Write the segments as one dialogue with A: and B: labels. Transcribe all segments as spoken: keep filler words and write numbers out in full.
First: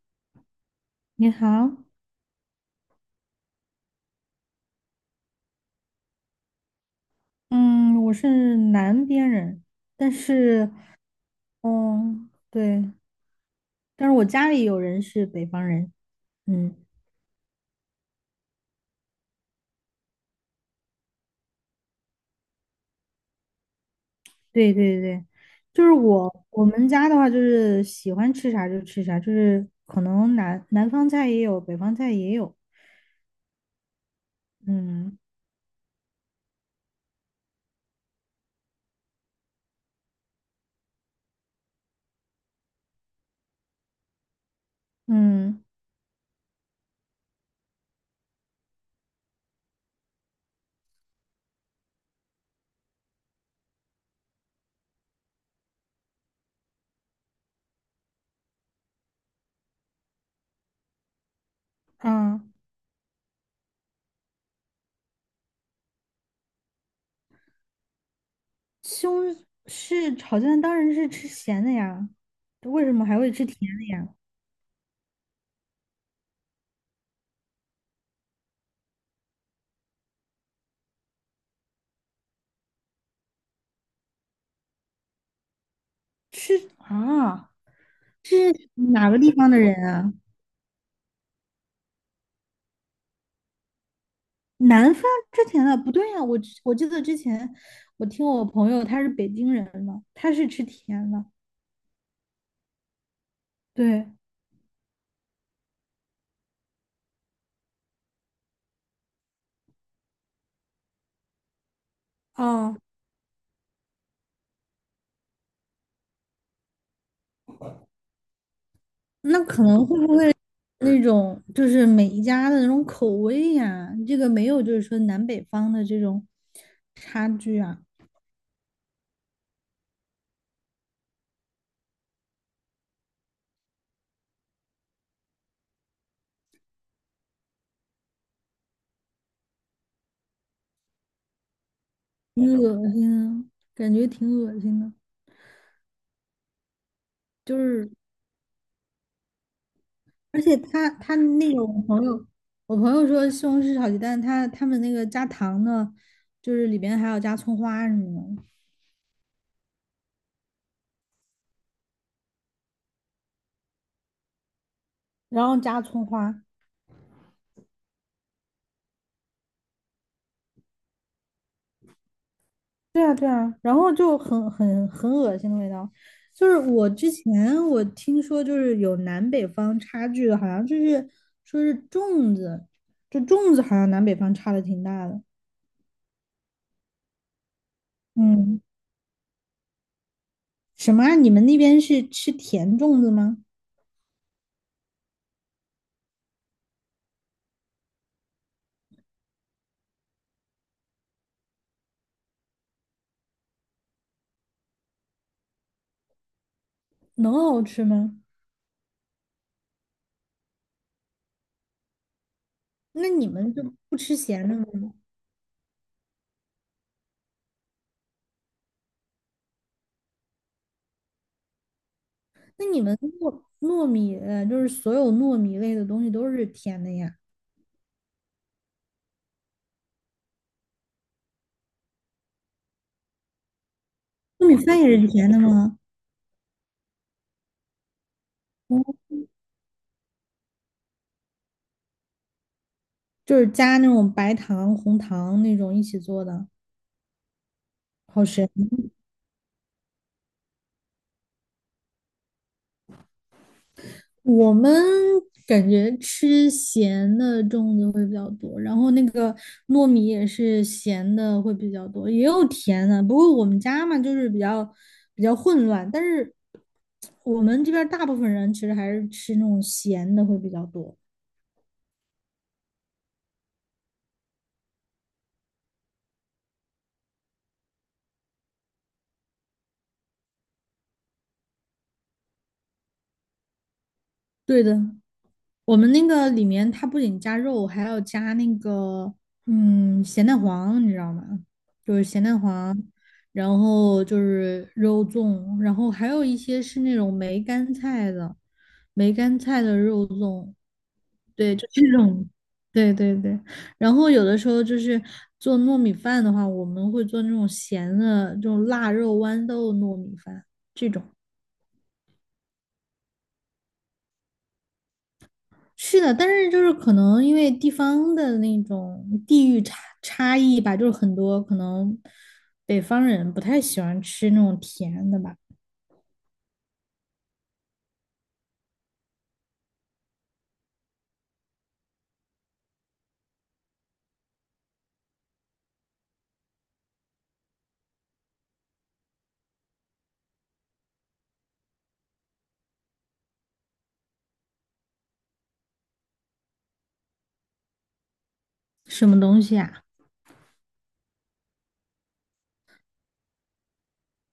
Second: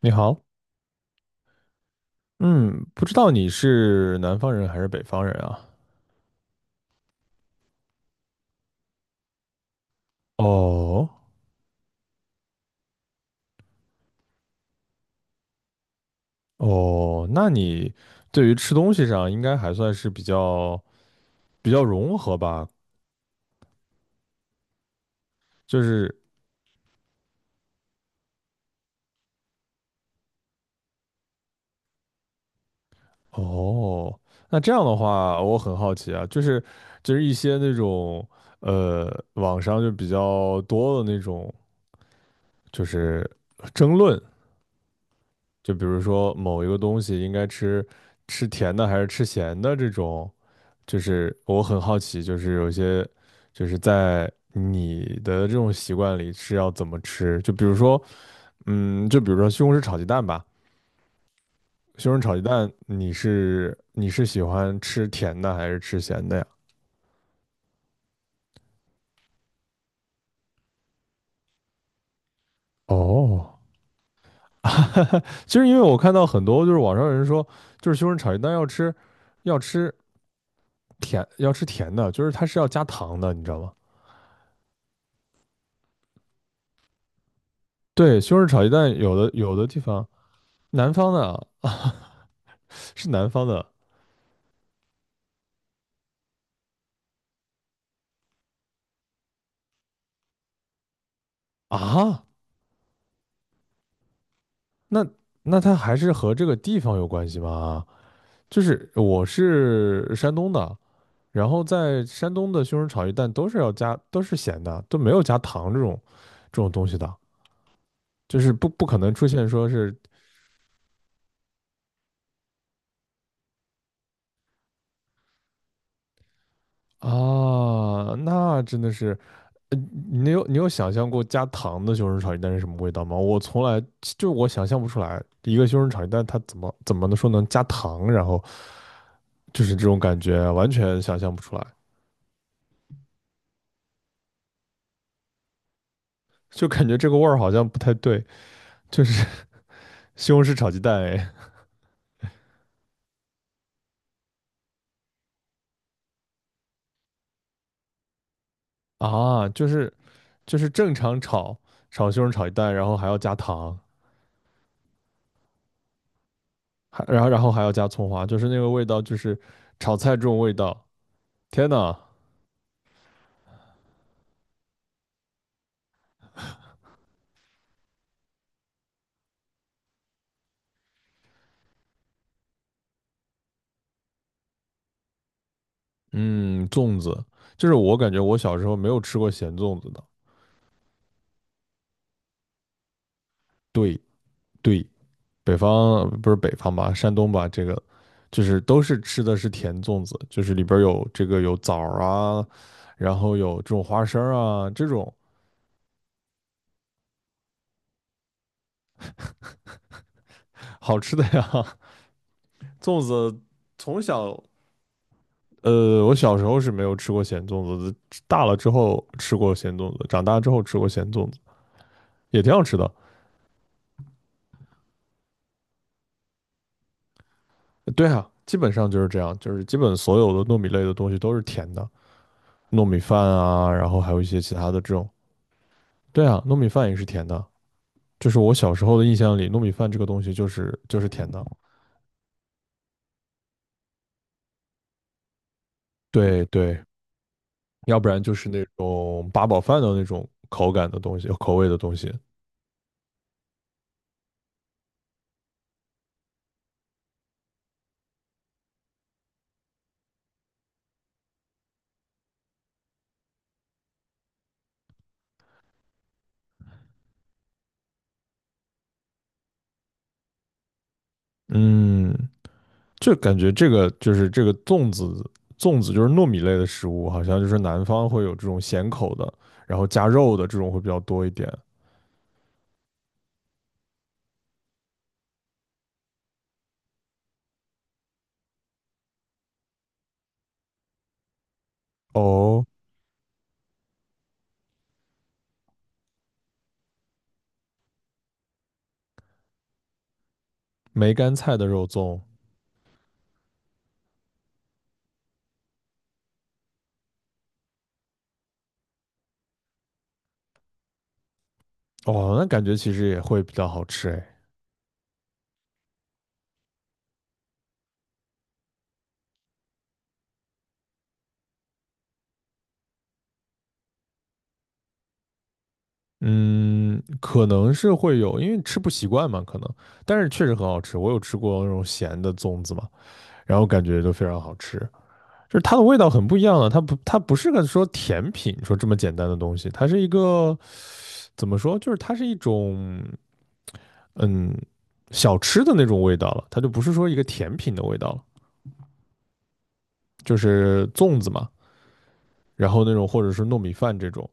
A: 你好，
B: 你好，
A: 嗯，不知道你是南方人还是北方人啊？
B: 嗯，我是南边人，但是，
A: 哦
B: 嗯，对，但是我家里有人是北方人，嗯，
A: 哦，那你对于吃东西上应该还算是比较比较融合吧？
B: 对对对，
A: 就
B: 就是
A: 是
B: 我我们家的话，就是喜欢吃啥就吃啥，就是可能南南方菜也有，北方菜也有，
A: 哦，那这样的
B: 嗯
A: 话，我很好奇啊，就是就是一些那种呃，网上就比较多的那种，就是争论，
B: 嗯
A: 就比如说某一个东西应该吃吃甜的还是吃咸的这种。就是我很好奇，就是有些就是在你的这种习惯里是要怎么吃？就比如说，嗯，就比如说西红柿炒鸡蛋吧，西红柿炒鸡
B: 啊，
A: 蛋，你是你是喜欢吃甜的还是吃咸的呀？
B: 西红柿炒蛋当然是吃咸的呀，为什么还会吃甜
A: 哦，
B: 的呀？
A: 其实因为我看到很多就是网上有人说，就是西红柿炒鸡蛋要吃要吃甜要吃甜的，就是它是要加糖的，你知道吗？
B: 吃啊，
A: 对，西红柿
B: 这
A: 炒
B: 是
A: 鸡蛋
B: 哪
A: 有
B: 个
A: 的
B: 地方
A: 有
B: 的
A: 的
B: 人
A: 地方
B: 啊？
A: 南方的啊，是南方的
B: 南方吃甜的不对呀、我之我记得之前我听我朋友他是北京人嘛，他是吃甜的。
A: 啊。
B: 对，
A: 那那它还是和这个地方有关系吗？就是我是山东的，然后在山东的西
B: 哦，
A: 红柿炒鸡蛋都是要加，都是咸的，都没有加糖这种这种东西的，就是不不可能出
B: 那
A: 现
B: 可
A: 说
B: 能
A: 是
B: 会不会那种就是每一家的那种口味呀、这个没有就是说南北方的这种差距啊，
A: 啊，那真的是，呃你有你有想象过加糖的西红柿炒鸡蛋是什么味道吗？我从来就我想象不出来，一个西红柿炒鸡蛋它怎么怎么能说能加糖，然后就是这种感觉完全想象不出来，
B: 挺恶心的，感觉挺恶心的。
A: 就感觉这个味儿好
B: 就
A: 像不
B: 是
A: 太对。就是 西
B: 而
A: 红柿
B: 且
A: 炒鸡
B: 他
A: 蛋
B: 他
A: 哎
B: 那个我朋友，我朋友说西红柿炒鸡蛋，他他们那个加糖的，就是里边还要加葱花什么的。
A: 啊，就是就是正常炒炒西红柿炒鸡蛋，然后还要加糖，
B: 然后加葱花，
A: 还然后然后还要加葱花，就是那个味道，就是炒菜这种味道。天呐，
B: 对啊对啊，然后就很很很恶心的味道。就是我之前我听说，就是有南北方差距的，好像就是说是粽子，就粽子好像南北方差的挺大的。
A: 嗯，粽子，就是我感觉我小
B: 嗯，
A: 时候没有吃过咸粽子的。
B: 什么啊？你们那边是吃甜粽子吗？
A: 对对，北方不是北方吧，山东吧，这个就是都是吃的是甜粽子，就是里边有这个有枣啊，然后有这种花生啊，这种
B: 能好吃吗？
A: 好吃的呀。粽
B: 那你
A: 子
B: 们就不
A: 从
B: 吃
A: 小，
B: 咸的吗？
A: 呃，我小时候是没有吃过咸粽子的，大了之后吃过咸粽子，长大之后吃过咸粽子，也挺好
B: 那
A: 吃
B: 你
A: 的。
B: 们糯糯米，呃，就是所有糯米类的东西都是甜的呀？
A: 对啊，基本上就是这样，就是基本所有的糯米类的东西都是甜的，糯米饭啊，然后还有一些
B: 糯
A: 其
B: 米
A: 他的
B: 饭
A: 这
B: 也是
A: 种。
B: 甜的吗？
A: 对啊，糯米饭也是甜的，就是我小时候的印象里，糯米饭这个东西就是就是甜的。
B: 就是加那种白糖、红糖那种一起做
A: 对
B: 的，
A: 对，要不然
B: 好
A: 就是
B: 神。
A: 那种八宝饭的那种口感的东西，口味的东西。
B: 我们感觉吃咸的粽子会比较多，然后那个糯米也是咸的会比较多，也有甜的。不过我们家嘛，就是比较比较混乱，但是我们这边儿大部分人其实还是吃那种咸的会比较多。
A: 嗯，就感觉这个就是这个粽子，粽子就是糯米类的食物，好像就是南方会有这种咸口的，然后加肉的这种会比较多一点。
B: 对的，我们那个里面它不仅加肉，还要加那个嗯咸蛋黄，你知道吗？就是咸蛋
A: 哦，
B: 黄，然后就是肉粽，然后还有一些是那种梅干菜的，梅干菜的肉粽，
A: 梅干
B: 对，
A: 菜的
B: 就这
A: 肉粽，
B: 种，对对对。然后有的时候就是做糯米饭的话，我们会做那种咸的，这种腊肉豌豆糯米饭这种。
A: 哦，那感觉其实也会比较好吃哎。
B: 是的，但是就是可能因为地方的那种地域差差异吧，就是很多可能北方人不太喜欢吃那种甜的吧，
A: 嗯，可能是会有，因为吃不习惯嘛，可能，但是确实很好吃。我有吃过那种咸的粽子嘛，然后感觉都非常好吃，就是它的味道很不一样了。它不，它不是个说甜品说这么简单的东西，它是一个怎么说？就是它是一种嗯小吃的那种味道了，它就不是说一个甜品的味道了，
B: 什么东西啊？
A: 就是粽子嘛，然后那种或者是糯米饭这种，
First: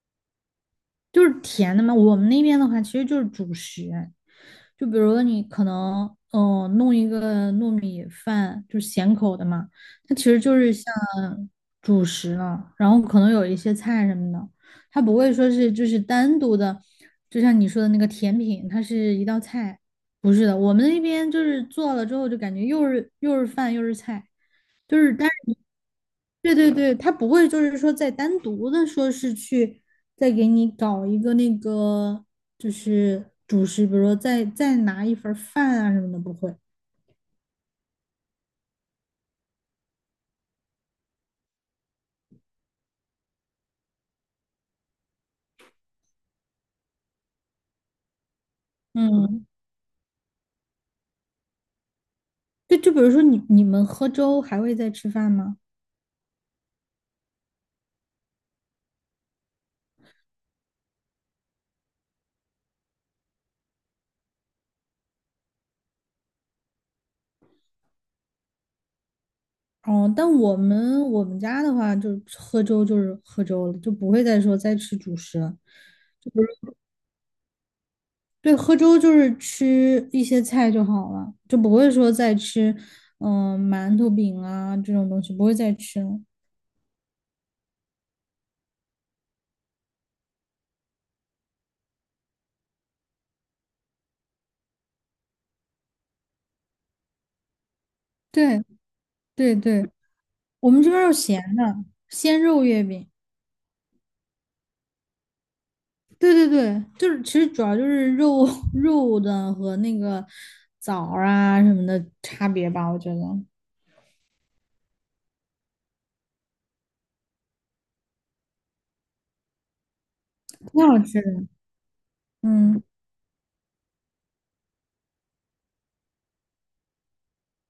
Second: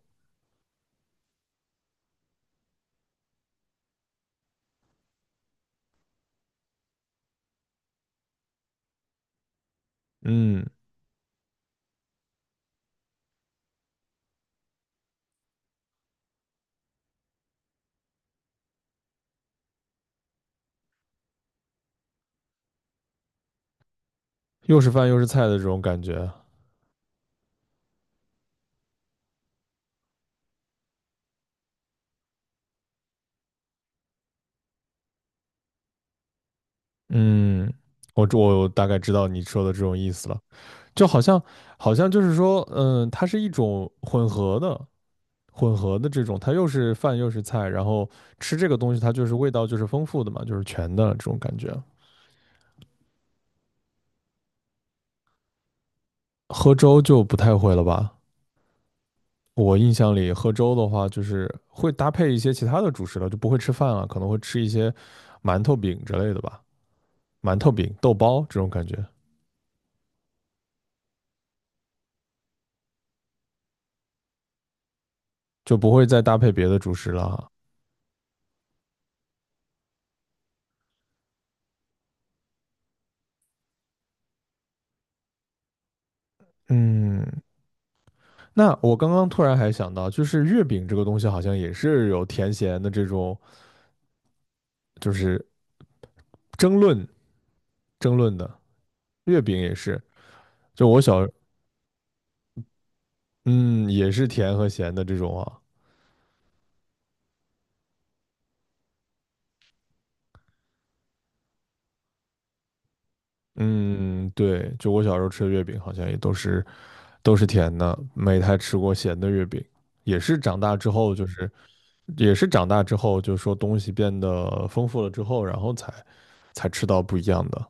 B: 就是甜的嘛。我们那边的话，其实就是主食，就比如说你可能嗯、呃弄一个糯米饭，就是咸口的嘛，它其实就
A: 嗯，
B: 是像主食了，然后可能有一些菜什么的，它不会说是就是单独的，就像你说的那个甜品，它是一道菜。不是的，我们那边就是做了之后就感觉又是又是饭又是菜，
A: 又是
B: 就
A: 饭
B: 是
A: 又是
B: 但。
A: 菜的这种感觉，
B: 对对对，他不会就是说再单独的说是去再给你搞一个那个就是主食，比如说再再拿一份儿饭啊什么的，不会。
A: 嗯，我我大概知道你说的这种意思了，就好像好像就是说，嗯，它是一种混合的。混合的这种，它又是饭又是菜，然后吃这个东西它就是
B: 嗯，
A: 味道就是丰富的嘛，就是全的这种感觉。
B: 对，就比如说你你们喝粥还会再吃饭吗？
A: 喝粥就不太会了吧？我印象里喝粥的话，就是会搭配一些其他的主食了，就不会吃饭了，可能会吃一些馒头饼之类的吧，馒头饼、豆包这种感觉，
B: 哦，但我们我们家的话，就喝粥就是喝粥了，就不会再说再吃主食了。
A: 就不会再搭配别的主食了。
B: 对，喝粥就是吃一些菜就好了，就不会说再吃嗯、馒头饼啊这种东西，不会再吃了。
A: 嗯，那我刚刚突然还想到，就是月饼这个东西好像也是有甜咸的这种，就是争论争论的，
B: 对
A: 月
B: 对
A: 饼也
B: 对。
A: 是，
B: 我们
A: 就
B: 这
A: 我
B: 边儿有
A: 小，
B: 咸的，鲜肉月饼。
A: 嗯，也是甜和咸的这种啊。
B: 对对对，就是其实主要就是肉 肉的和那个枣儿啊什么的差别吧，我觉得
A: 嗯，对，就我小时候吃的月饼好像也都是都是甜的，没太吃过咸的月饼。也是长大
B: 挺
A: 之
B: 好
A: 后，
B: 吃
A: 就
B: 的。
A: 是也是长
B: 嗯，
A: 大之后，就是说东西变得丰富了之后，然后才才吃到不一样的。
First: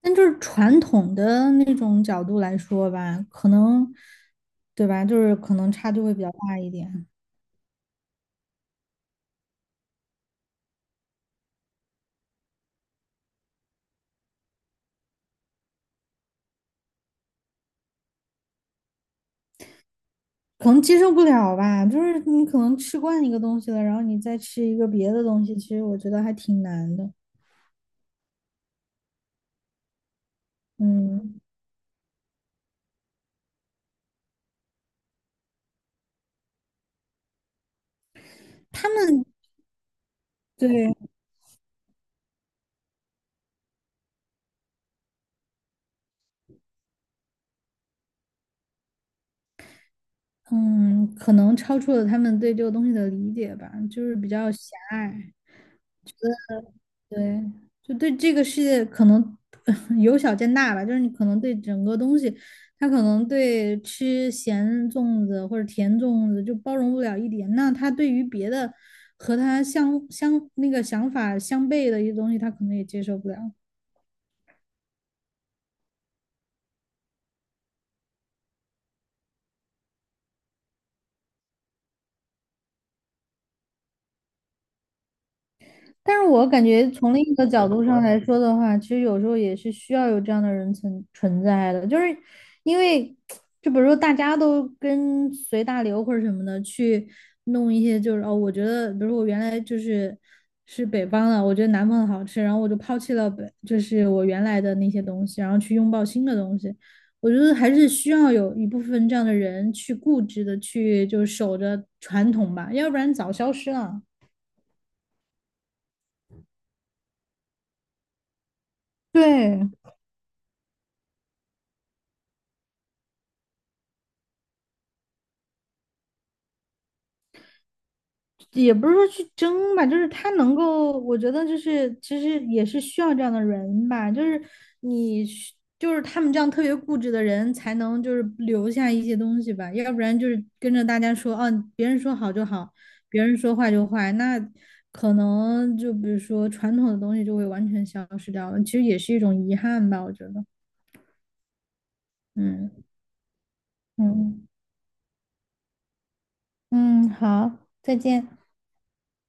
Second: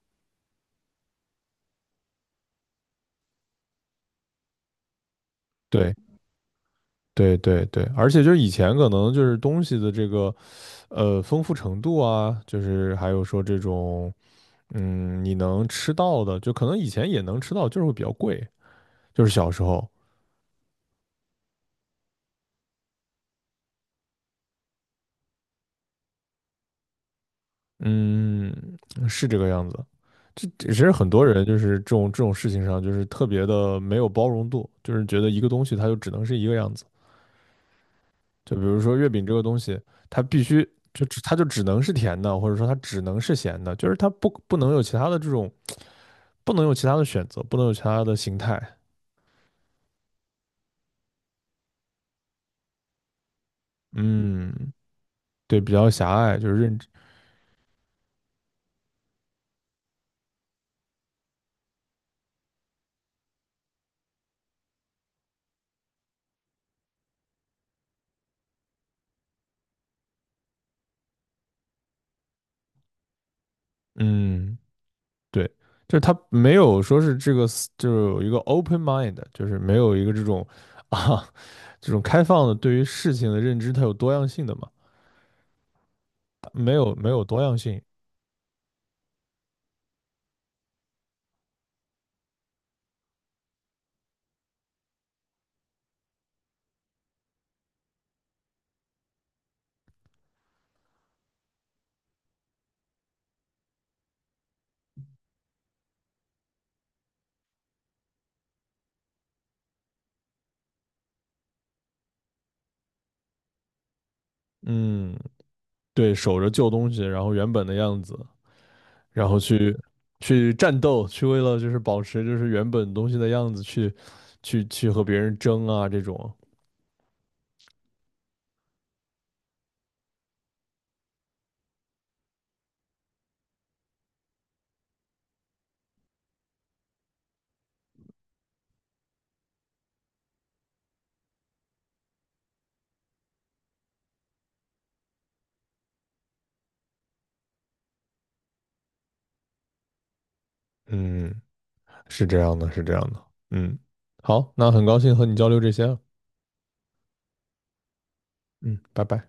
B: 但就是传统的那种角度来说吧，可能对吧，就是可能差
A: 对，
B: 距会比较大一点，
A: 对，对，对，而且就是以前可能就是东西的这个呃丰富程度啊，就是还有说这种嗯你能吃到的，就可能以前也能吃到，就是会比较贵，就是小时候，
B: 可能接受不了吧。就是你可能吃惯一个东西了，然后你再吃一个别的东西，其实我觉得还挺难的。
A: 嗯，是这个样子。这其实很多
B: 嗯，
A: 人就是这种这种事情上，就是特别的没有包容度，就是觉得一个东西它就只能是一个样子。就比如
B: 他
A: 说月
B: 们
A: 饼这个东西，它必须
B: 对。
A: 就只它就只能是甜的，或者说它只能是咸的，就是它不不能有其他的这种，不能有其他的选择，不能有其他的形态。
B: 嗯，可能超出了他们对这个东西的理解吧，就是比较狭
A: 嗯，
B: 隘，
A: 对，比较狭隘，就是认知，
B: 对，就对这个世界可能 由小见大吧，就是你可能对整个东西，他可能对吃咸粽子或者甜粽子就包容不了一点，那他对于别的和他相相那个想法相悖的一些东西，他可能也接受不了。
A: 嗯，对，就是它没有说是这个，就是有一个 open mind，就是没有一个这种 啊这种开放的对于事情的认知，它有多样性的嘛。
B: 但是我感
A: 没
B: 觉
A: 有没
B: 从
A: 有
B: 另一
A: 多
B: 个
A: 样
B: 角
A: 性。
B: 度上来说的话，其实有时候也是需要有这样的人存存在的，就是因为就比如说大家都跟随大流或者什么的去弄一些，就是哦，我觉得比如说我原来就是是北方的，我觉得南方的好吃，然后我就抛弃了北，就是我原来的那些东西，然后去拥抱新的东西。我觉得还是需要有一部分这样的人去固执的去就守着传统吧，要不然早消失了。
A: 嗯，对，守着旧东西，然后原本的样子，然后
B: 对，
A: 去去战斗，去为了就是保持就是原本东西的样子去去去和别人争啊这种。
B: 也不是说去争吧，就是他能够，我觉得就是其实也是需要这样的人吧，就是你需就是他们这样特别固执的人才能就是留下一些东西吧，要不然就是跟着大家说，啊，别人说好就好，别人说坏就坏，那可能就比如说传统的东西就会完全消失掉了，其实也是一种遗憾吧，我觉得，
A: 嗯，是这样的，是
B: 嗯
A: 这样的。嗯，
B: 嗯
A: 好，那很高兴和你交流这些了。
B: 嗯，好，再见。
A: 嗯，拜拜。